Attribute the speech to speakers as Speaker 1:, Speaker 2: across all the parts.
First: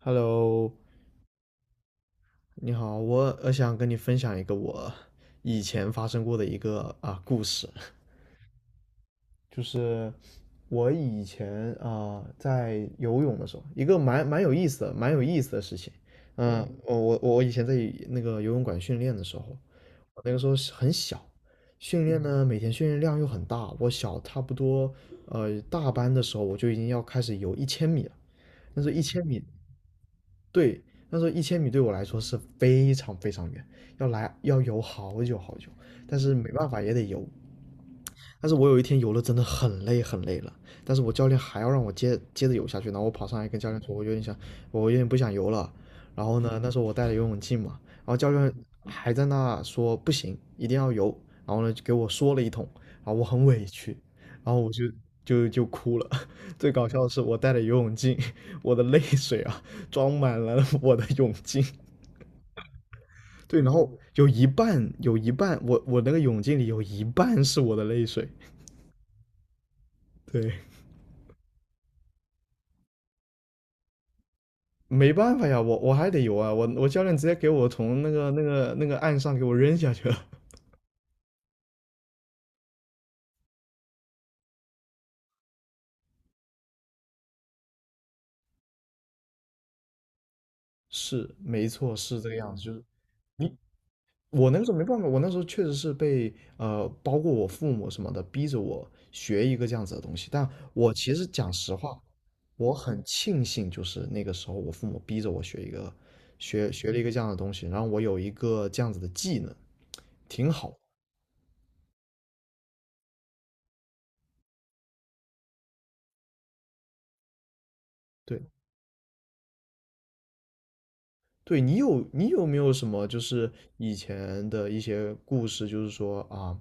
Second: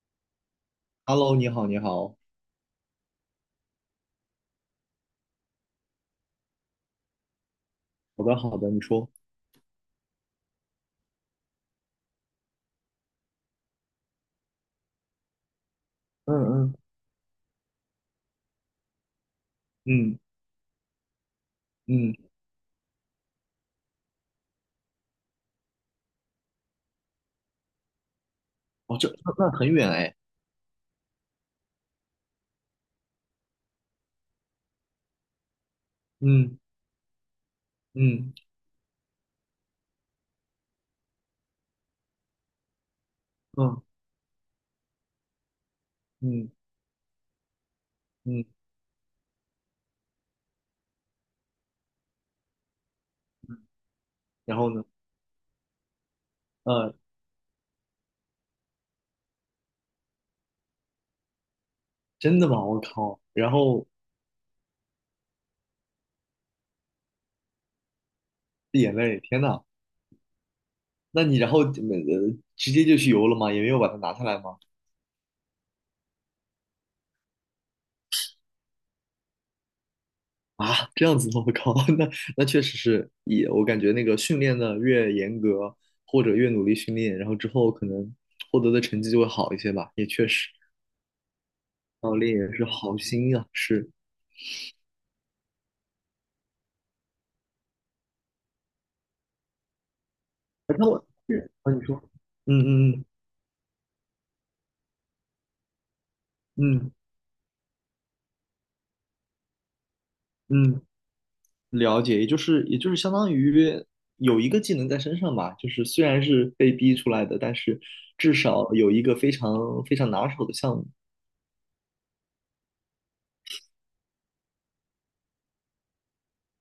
Speaker 1: Hello，
Speaker 2: Hello，你好，你好。
Speaker 1: 你好，我想跟你分享一个我以前发生过的一个啊故事，
Speaker 2: 好的，好的，你说。
Speaker 1: 就是我以前啊、在游泳的时候，一个蛮有意思的事情。
Speaker 2: 嗯
Speaker 1: 嗯，
Speaker 2: 嗯，
Speaker 1: 我以前在那个游泳馆训练的时候，
Speaker 2: 嗯
Speaker 1: 我那个时候是很小，训
Speaker 2: 嗯，
Speaker 1: 练呢每天训练量又很大，我小差不多大班的时候我就已经要开始游一千米了。那时候
Speaker 2: 哦，
Speaker 1: 一
Speaker 2: 这
Speaker 1: 千
Speaker 2: 那
Speaker 1: 米
Speaker 2: 那很远哎。
Speaker 1: 对，那时候一千米对我来说是非常非常远，要游好久好久，但是没
Speaker 2: 嗯
Speaker 1: 办法也得游。
Speaker 2: 嗯
Speaker 1: 但是我有一天游了真的很累很累了，但是我教练还要让我接着游下去，然后我跑上来跟教练
Speaker 2: 嗯
Speaker 1: 说，我有点想，我有点不想游了。然后
Speaker 2: 嗯
Speaker 1: 呢，那时候我带了游泳镜嘛，然后教
Speaker 2: 嗯，
Speaker 1: 练还在那说不行，一定要游。然后呢，就给我说了一通，然后我很委屈，然
Speaker 2: 然
Speaker 1: 后我
Speaker 2: 后呢？
Speaker 1: 就就就哭了。最搞
Speaker 2: 呃，
Speaker 1: 笑的是，我带了游泳镜，我的泪水啊，装满了我的泳镜。
Speaker 2: 真的吗？我靠，然
Speaker 1: 对，然
Speaker 2: 后
Speaker 1: 后有一半，我那个泳镜里有一半是我的泪水。
Speaker 2: 滴眼泪，天呐。
Speaker 1: 对。
Speaker 2: 那你然后直接就去游了吗？也没有把它拿下来吗？
Speaker 1: 没办法呀，我还得游啊，我教练直接给我从那个岸上给我扔下去了。
Speaker 2: 啊，这样子吗？我靠，那那确实是，也我感觉那个训练的越严格或者越努力训练，然后之后可能获得的成绩就会好一些吧，也确实，
Speaker 1: 是，没错，
Speaker 2: 教
Speaker 1: 是这个
Speaker 2: 练也
Speaker 1: 样子，
Speaker 2: 是
Speaker 1: 就是
Speaker 2: 好心啊，
Speaker 1: 你
Speaker 2: 是。
Speaker 1: 我那个时候没办法，我那时候确实是被包括我父母什么的逼着我学一个这样子的东西，但
Speaker 2: 哎那
Speaker 1: 我
Speaker 2: 我
Speaker 1: 其实
Speaker 2: 是
Speaker 1: 讲
Speaker 2: 啊，
Speaker 1: 实
Speaker 2: 你
Speaker 1: 话，
Speaker 2: 说。
Speaker 1: 我
Speaker 2: 嗯
Speaker 1: 很
Speaker 2: 嗯
Speaker 1: 庆幸就是那个时候我父母逼着我
Speaker 2: 嗯
Speaker 1: 学
Speaker 2: 嗯
Speaker 1: 了一个这样的东西，然后我有一个这样子的技能，挺好。
Speaker 2: 嗯，了解，也就是相当于有一个技能在身上吧，就是虽然是被逼出来的，但是至
Speaker 1: 对。
Speaker 2: 少有一个非常非常拿手的项目。
Speaker 1: 对你有没有什么就是以前的一些故事，就是说啊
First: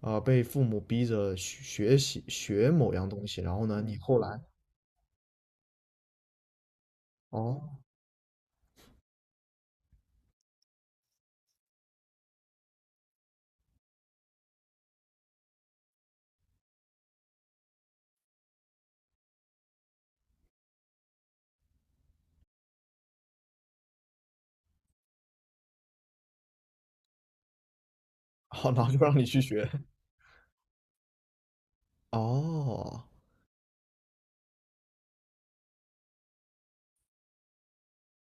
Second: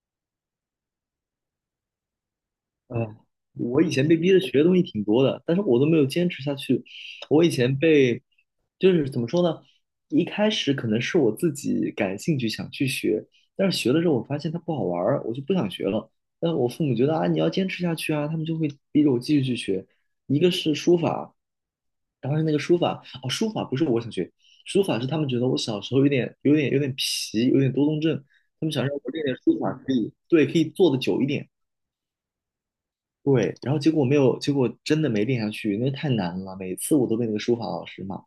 Speaker 1: 啊被父母逼着学某样
Speaker 2: 哎，
Speaker 1: 东西，然后呢
Speaker 2: 我以
Speaker 1: 你
Speaker 2: 前被
Speaker 1: 后
Speaker 2: 逼着
Speaker 1: 来
Speaker 2: 学的东西挺多的，但是我都没有坚持下去。我以前
Speaker 1: 哦，
Speaker 2: 被，就是怎么说呢？一开始可能是我自己感兴趣想去学，但是学了之后我发现它不好玩儿，我就不想学了。但我父母觉得啊，你要坚持下去啊，他们就会逼着我继续去学。一个是书法，当时那个书法，哦，书法不是我想学，书法是他们觉得我小时候有点皮，有点多动症，他们
Speaker 1: 好，
Speaker 2: 想
Speaker 1: 然后
Speaker 2: 让
Speaker 1: 就
Speaker 2: 我
Speaker 1: 让
Speaker 2: 练
Speaker 1: 你
Speaker 2: 练
Speaker 1: 去
Speaker 2: 书
Speaker 1: 学。
Speaker 2: 法，可以，对，可以坐的久一点。
Speaker 1: 哦，
Speaker 2: 对，然后结果没有，结果真的没练下去，因为太难了。每次我都被那个书法老师骂。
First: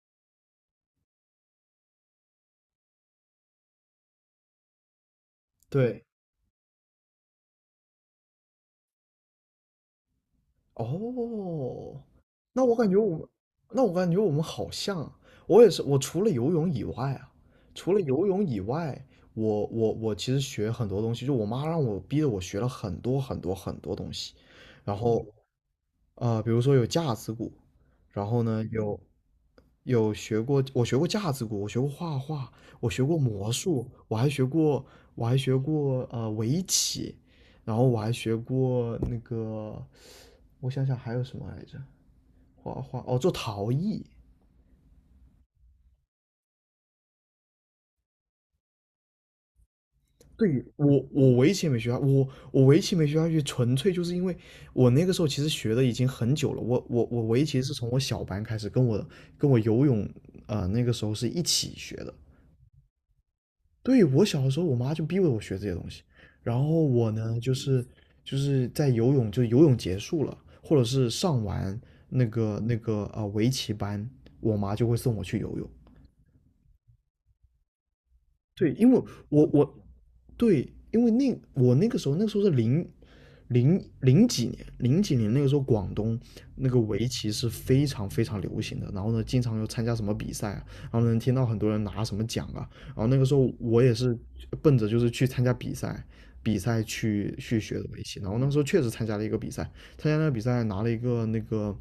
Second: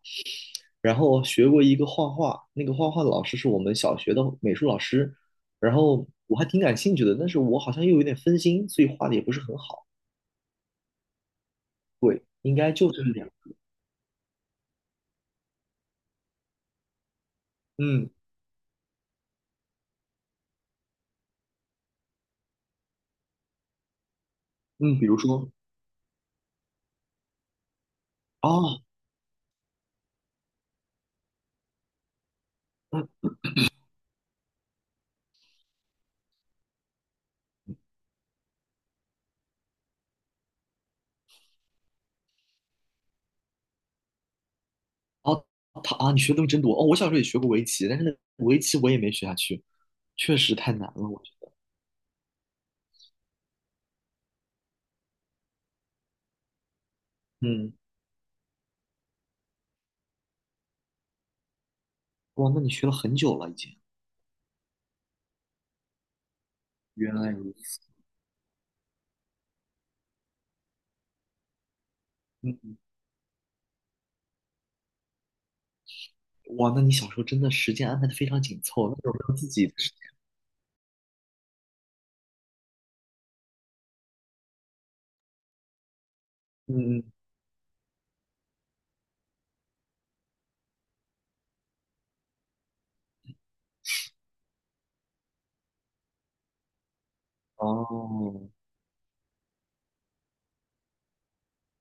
Speaker 2: 然后学过一个画画，那个画画的老师是我们小学的美术老师，然
Speaker 1: 对
Speaker 2: 后我还挺感兴趣的，但是我好像又有点分心，所以画的也不是很好。
Speaker 1: 哦，
Speaker 2: 对，应
Speaker 1: 那
Speaker 2: 该
Speaker 1: 我感
Speaker 2: 就
Speaker 1: 觉
Speaker 2: 这
Speaker 1: 我
Speaker 2: 这
Speaker 1: 们
Speaker 2: 样。
Speaker 1: 那我感觉我们好像啊，我也是我除了游泳以外啊，除了
Speaker 2: 嗯
Speaker 1: 游泳以外，我其实学很多东西，就我妈让我逼着我学了很多很多很多东西，然
Speaker 2: 嗯，比如
Speaker 1: 后。
Speaker 2: 说
Speaker 1: 比如说有架子鼓，然后
Speaker 2: 啊。
Speaker 1: 呢有学过。我学过架子鼓，我学过画画，我学过
Speaker 2: 嗯，
Speaker 1: 魔术，我还学过围棋，然后我还学过那个，我想想还有什么来着？画画哦，做陶艺。
Speaker 2: 他啊，你学的东西真多哦。我小时候也学过围棋，但是那个围棋我也没学下去，确实
Speaker 1: 对，
Speaker 2: 太难
Speaker 1: 我
Speaker 2: 了，我觉
Speaker 1: 我
Speaker 2: 得。
Speaker 1: 围棋没学下，我围棋没学下去，纯粹就是因为我那个时候其实学的已经很久了。我围棋是
Speaker 2: 嗯。
Speaker 1: 从我小班开始，跟我游泳，那个时候是一起学的。
Speaker 2: 哇，那你学了很久了已经。
Speaker 1: 对，我小的时候，我妈就逼着我学这些东西，然后我
Speaker 2: 原来
Speaker 1: 呢，
Speaker 2: 如
Speaker 1: 就
Speaker 2: 此。
Speaker 1: 是就是在游泳，就游泳结束了，或者是上完那个那
Speaker 2: 嗯。
Speaker 1: 个啊、呃围棋班，我妈就会送我去游泳。
Speaker 2: 哇，那你小时候真的时间安排的非常紧
Speaker 1: 对，
Speaker 2: 凑，
Speaker 1: 因
Speaker 2: 那
Speaker 1: 为
Speaker 2: 有没有
Speaker 1: 我
Speaker 2: 自己的
Speaker 1: 我
Speaker 2: 时间？
Speaker 1: 对，因为那我那个时候是零几年。零几年那个时候广东那个
Speaker 2: 嗯
Speaker 1: 围
Speaker 2: 嗯，
Speaker 1: 棋是非常非常流行的，然后呢，经常有参加什么比赛啊，然后能听到很多人拿什么奖啊，然后那个时候我也是奔着就是去参加比赛，比赛去学的
Speaker 2: 哦，
Speaker 1: 围棋，然后那个时候确实参加了一个比赛，参加那个比赛拿了一个那个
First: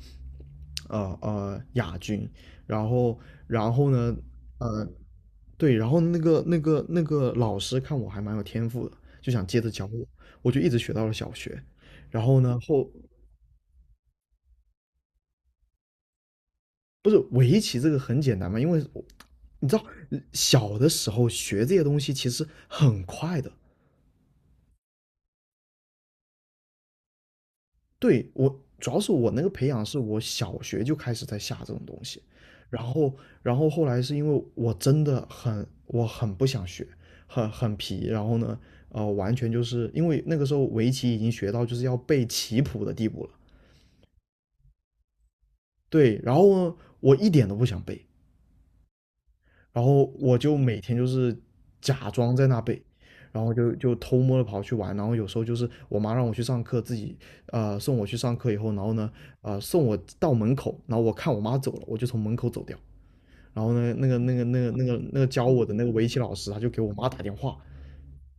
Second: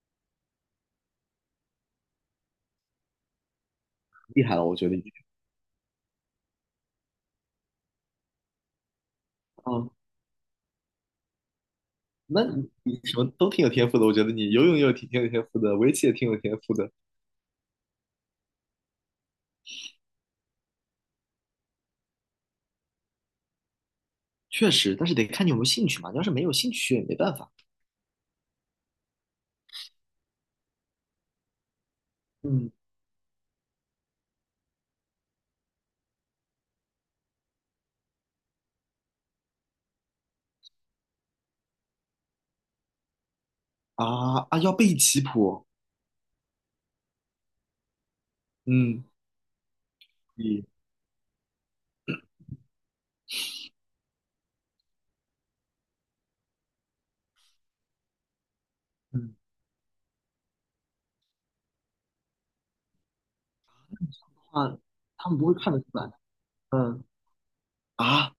Speaker 1: 亚军，然后然后呢
Speaker 2: 厉害了，我
Speaker 1: 呃。
Speaker 2: 觉得已经。
Speaker 1: 对，然后那个老师看我还蛮有天赋的，就想接着教
Speaker 2: 哦，
Speaker 1: 我，我就一直学到了小学。然后
Speaker 2: 那
Speaker 1: 呢，
Speaker 2: 你你什么都挺有天赋的，我觉得你游泳也有挺有天赋的，围棋也挺有天赋的。
Speaker 1: 不是围棋这个很简单嘛，因为你知道小的时候学这些东西其实很快的。
Speaker 2: 确实，但是得看你有没有兴趣嘛，你要是没有兴趣也没办法。
Speaker 1: 对，我主要是我那个培养是我小学就开始在下这种东西，
Speaker 2: 嗯。
Speaker 1: 然后然后后来是因为我很不想学，很皮。然后呢，完全就是因为那个时候围棋已经学到就是要背棋谱的地步了。
Speaker 2: 啊啊，要背棋谱。
Speaker 1: 对，然后呢，我一点都不想背，
Speaker 2: 嗯，
Speaker 1: 然后我就
Speaker 2: 你
Speaker 1: 每天就是假装在那背，然后就偷摸的跑去玩，然后有时候就是我妈让我去上课，自己送我去上课以后，然后呢
Speaker 2: 嗯。
Speaker 1: 送我到门口，然后我看我妈走了，我就从门口走掉，然后呢那个那个那个
Speaker 2: 啊，
Speaker 1: 那个那个
Speaker 2: 他们
Speaker 1: 教
Speaker 2: 不会
Speaker 1: 我
Speaker 2: 看
Speaker 1: 的
Speaker 2: 得
Speaker 1: 那
Speaker 2: 出
Speaker 1: 个围
Speaker 2: 来。
Speaker 1: 棋老师他就给我
Speaker 2: 嗯
Speaker 1: 妈打电话。
Speaker 2: 啊，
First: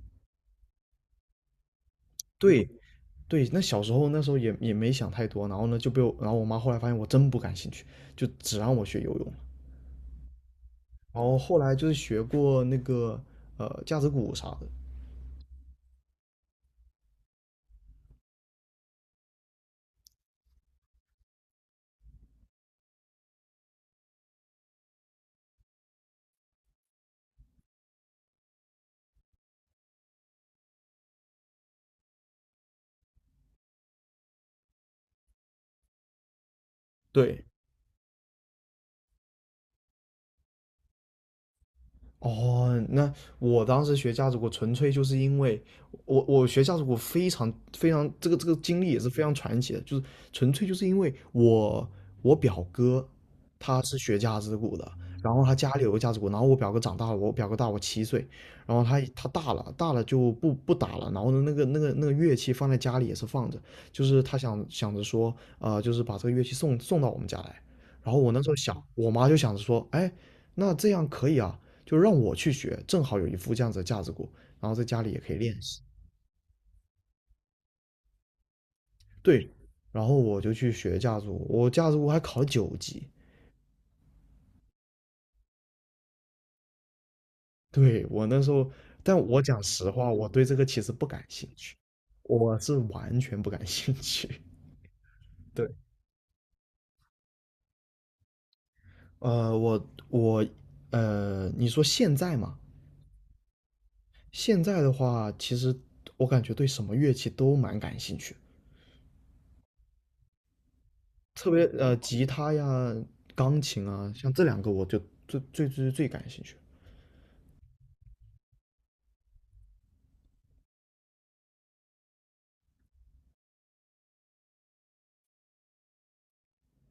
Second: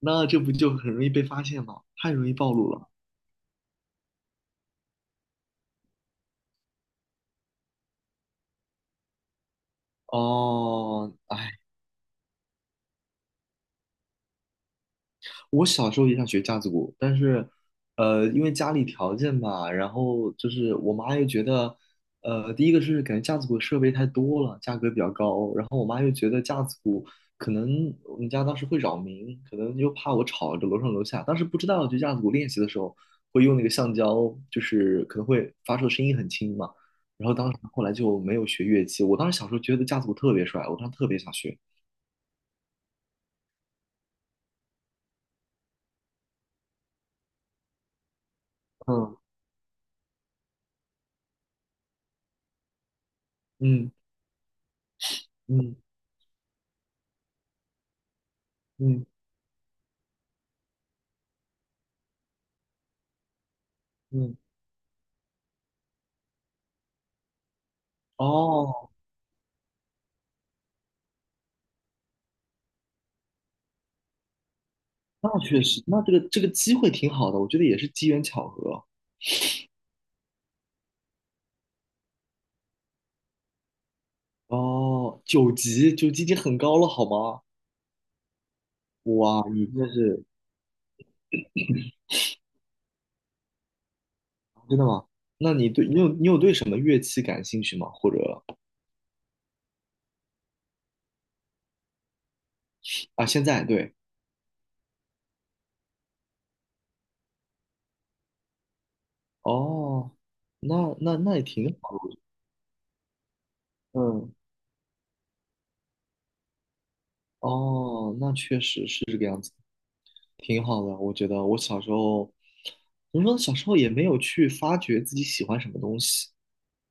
Speaker 2: 那这不就很容易被发现吗？太容易暴
Speaker 1: 对
Speaker 2: 露了。
Speaker 1: 对，那小时候那时候也没想太多，然后呢就被我，然后我妈后来发现我真不感兴趣，就只让我学游泳了。
Speaker 2: 哦，
Speaker 1: 然后后
Speaker 2: 哎。
Speaker 1: 来就是学过那个架子鼓啥的。
Speaker 2: 我小时候也想学架子鼓，但是，呃，因为家里条件吧，然后就是我妈又觉得，呃，第一个是感觉架子鼓的设备太多了，价格比较高，然后我妈又觉得架子鼓可能我们家当时会扰民，可能又怕我吵着楼上楼下，当时不知道就架子鼓练习的时候会用那个橡胶，就是可能会发出的声音很轻嘛，然后
Speaker 1: 对。
Speaker 2: 当时后来就没有学乐器，我当时小时候觉得架子鼓特别帅，我当时特别想学。
Speaker 1: 哦，那我当时学架子鼓，纯粹就是因为我学架子鼓非常非常这个经历也是
Speaker 2: 嗯
Speaker 1: 非常传奇的，就是纯粹就是因为我表哥他
Speaker 2: 嗯
Speaker 1: 是学架子鼓的。然后他家
Speaker 2: 嗯
Speaker 1: 里有个架子鼓，然后我表哥长大了，我表哥大我7岁，然后他
Speaker 2: 嗯
Speaker 1: 他大了就不打了，然后呢那个乐器放在家里也是放着，就是他
Speaker 2: 嗯，
Speaker 1: 想着说，就是把这个乐器送到我们家来。然后我那时候想，
Speaker 2: 哦。
Speaker 1: 我妈就想着说，哎。那这样可以啊，就让我去学，正好有一副这样子的架子鼓，然后在家里也可以
Speaker 2: 那
Speaker 1: 练
Speaker 2: 确
Speaker 1: 习。
Speaker 2: 实，那这个这个机会挺好的，我觉得也是机缘巧合。
Speaker 1: 对，然后我就去学架子鼓，我架子鼓还考了9级。
Speaker 2: 哦，九级，九级已经很高了，好吗？
Speaker 1: 对，我那时候，但我
Speaker 2: 哇，
Speaker 1: 讲
Speaker 2: 你这
Speaker 1: 实话，
Speaker 2: 是
Speaker 1: 我对这个其实不感兴趣，我是完全不感兴趣。
Speaker 2: 真的吗？那
Speaker 1: 对，
Speaker 2: 你对你有对什么乐器感兴趣吗？或者
Speaker 1: 呃，我我呃，你说现在嘛。
Speaker 2: 啊，现在对。
Speaker 1: 现在的话，其实我感觉对什么乐器都蛮感兴趣，
Speaker 2: 哦，那那那也
Speaker 1: 特别
Speaker 2: 挺好的，我觉
Speaker 1: 吉他呀、钢琴
Speaker 2: 得
Speaker 1: 啊，像
Speaker 2: 嗯。
Speaker 1: 这两个我就最感兴趣。
Speaker 2: 哦，那确实是这个样子，挺好的。我觉得我小时候，怎么说呢，小时候也没有去发掘自己喜欢什么东西，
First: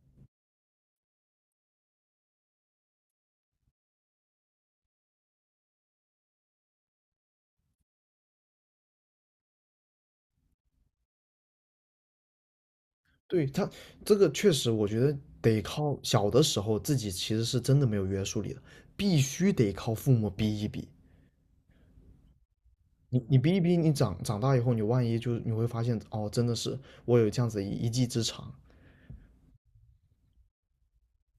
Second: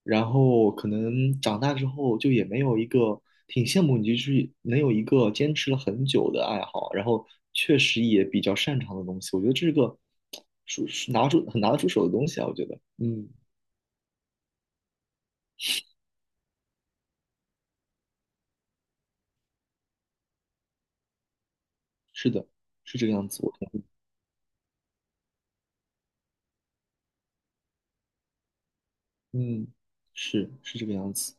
Speaker 2: 然后可能长大之后就也没有一个挺羡慕你，就是能有一个坚持了很久的爱好，然后确实也比较擅长的东西，我觉得这是个是拿出很拿得出手的东西啊，我觉得，嗯。
Speaker 1: 对，他这个确实，我觉得得靠小的时候自己其实是真的没有约束力的，必须得靠父母逼一逼。
Speaker 2: 是的，是这个
Speaker 1: 你
Speaker 2: 样
Speaker 1: 你
Speaker 2: 子，我
Speaker 1: 逼一
Speaker 2: 同
Speaker 1: 逼，
Speaker 2: 意。
Speaker 1: 你长大以后，你万一就你会发现，哦，真的是我有这样子一技之长，
Speaker 2: 嗯，是这个样子。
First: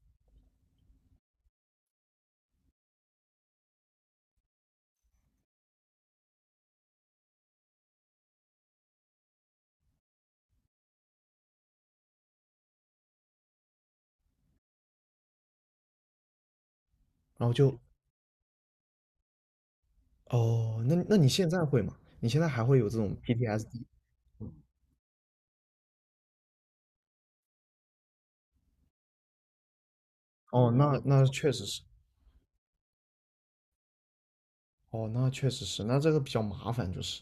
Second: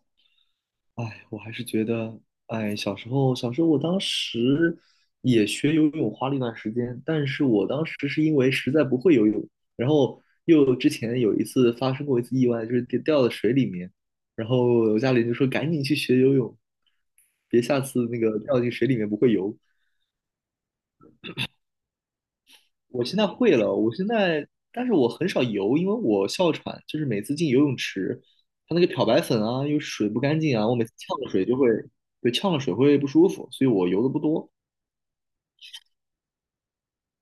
Speaker 2: 哎，我还是觉得，哎，小时候，小时候，我当时也学游泳，花了一段时间，但是我当时是因为实在不会游泳，然后又之前有一次发生过一次意外，就是跌掉到水里面，然后我家里人就说赶紧去学游泳，
Speaker 1: 然后
Speaker 2: 别
Speaker 1: 就
Speaker 2: 下次那个掉进水里面不会游。
Speaker 1: 哦，那你现在会吗？你现在还会有这
Speaker 2: 我
Speaker 1: 种
Speaker 2: 现在会了，
Speaker 1: PTSD？
Speaker 2: 我现在，但是我很少游，因为我哮喘，就是每次进游泳池，它那个漂白粉啊，又水不干净啊，
Speaker 1: 哦，
Speaker 2: 我每次
Speaker 1: 那
Speaker 2: 呛
Speaker 1: 那
Speaker 2: 了水
Speaker 1: 确
Speaker 2: 就
Speaker 1: 实
Speaker 2: 会，
Speaker 1: 是。
Speaker 2: 对，呛了水会不舒服，所以我游的不多。
Speaker 1: 哦，那确实是，那这个比较麻烦，就是。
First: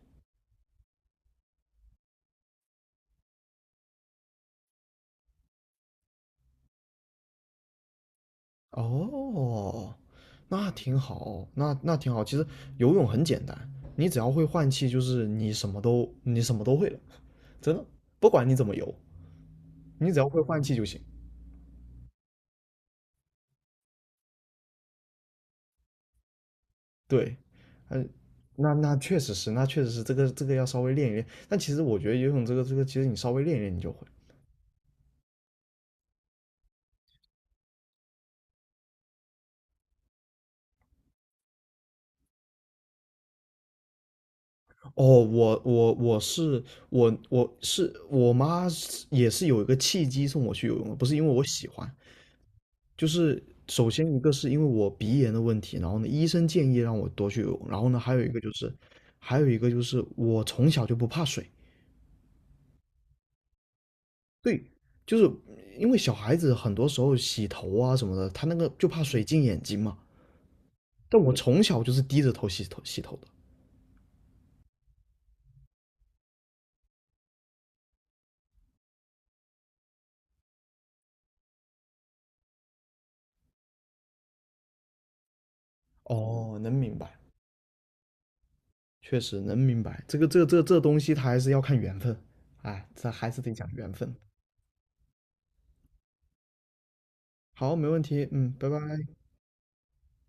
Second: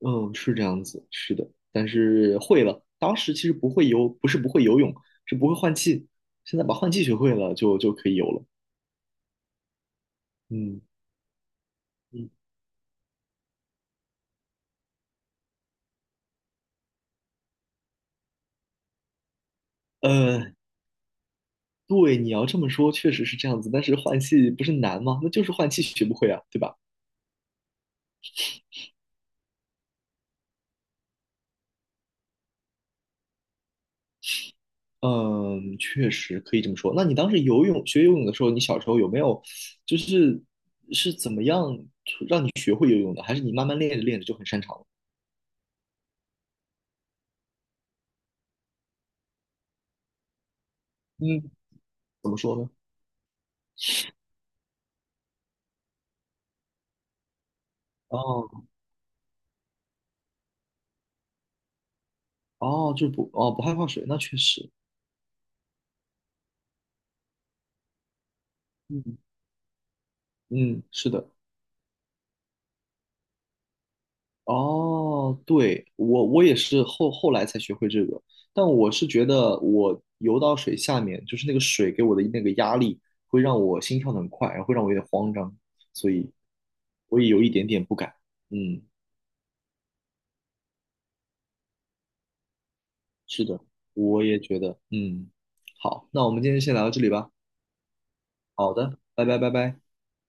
Speaker 2: 嗯，是这样子，是的，但是会了。当时其实不会游，不是不会游泳，是不会换气。现在把换气学会了，就可以游了。
Speaker 1: 哦，那
Speaker 2: 嗯
Speaker 1: 挺好，那挺好。
Speaker 2: 嗯，
Speaker 1: 其实游泳很简单，你只要会换气，就是你什么都会了，真的，不管你怎么游，你只要会
Speaker 2: 呃，
Speaker 1: 换气就行。
Speaker 2: 对，你要这么说，确实是这样子。但是换气不是难吗？那就是换气学不会啊，对吧？
Speaker 1: 对，嗯，那确实是这个要稍微练一练。但其实我觉得游泳这个，其实你稍微练一练你就会。
Speaker 2: 嗯，确实可以这么说。那你当时游泳学游泳的时候，你小时候有没有就是是怎么样让你学会游泳的？还是你慢慢练着练着就很擅长了？
Speaker 1: 哦，我妈也是有一个契机送我去游泳的，不是因为我
Speaker 2: 嗯。
Speaker 1: 喜欢。
Speaker 2: 怎么说呢？
Speaker 1: 就是首先一个是因为我鼻炎的问题，然后呢，医生建议让我多去游泳，然后呢，
Speaker 2: 哦
Speaker 1: 还有一个就是我从小就不怕水。
Speaker 2: 哦，就是不不害怕水，那确
Speaker 1: 对，
Speaker 2: 实。
Speaker 1: 就是因为小孩子很多时候洗头啊什么的，他那个就怕
Speaker 2: 嗯
Speaker 1: 水进眼睛嘛，
Speaker 2: 嗯，是
Speaker 1: 但
Speaker 2: 的。
Speaker 1: 我从小就是低着头洗头的。
Speaker 2: 哦，对，我我也是后来才学会这个，但我是觉得我游到水下面，就是那个水给我的那个压力，会让我心跳得很快，然后会让我有点慌张，所以
Speaker 1: 哦，能明白，
Speaker 2: 我也有一点点不敢。嗯，
Speaker 1: 确实能明白，这东西它还是要看缘分，哎，这还是
Speaker 2: 是
Speaker 1: 得
Speaker 2: 的，
Speaker 1: 讲缘分。
Speaker 2: 我也觉得，嗯。好，那我们今天先聊到这里吧。
Speaker 1: 好，没问题，嗯，拜
Speaker 2: 好
Speaker 1: 拜。
Speaker 2: 的，拜拜拜拜。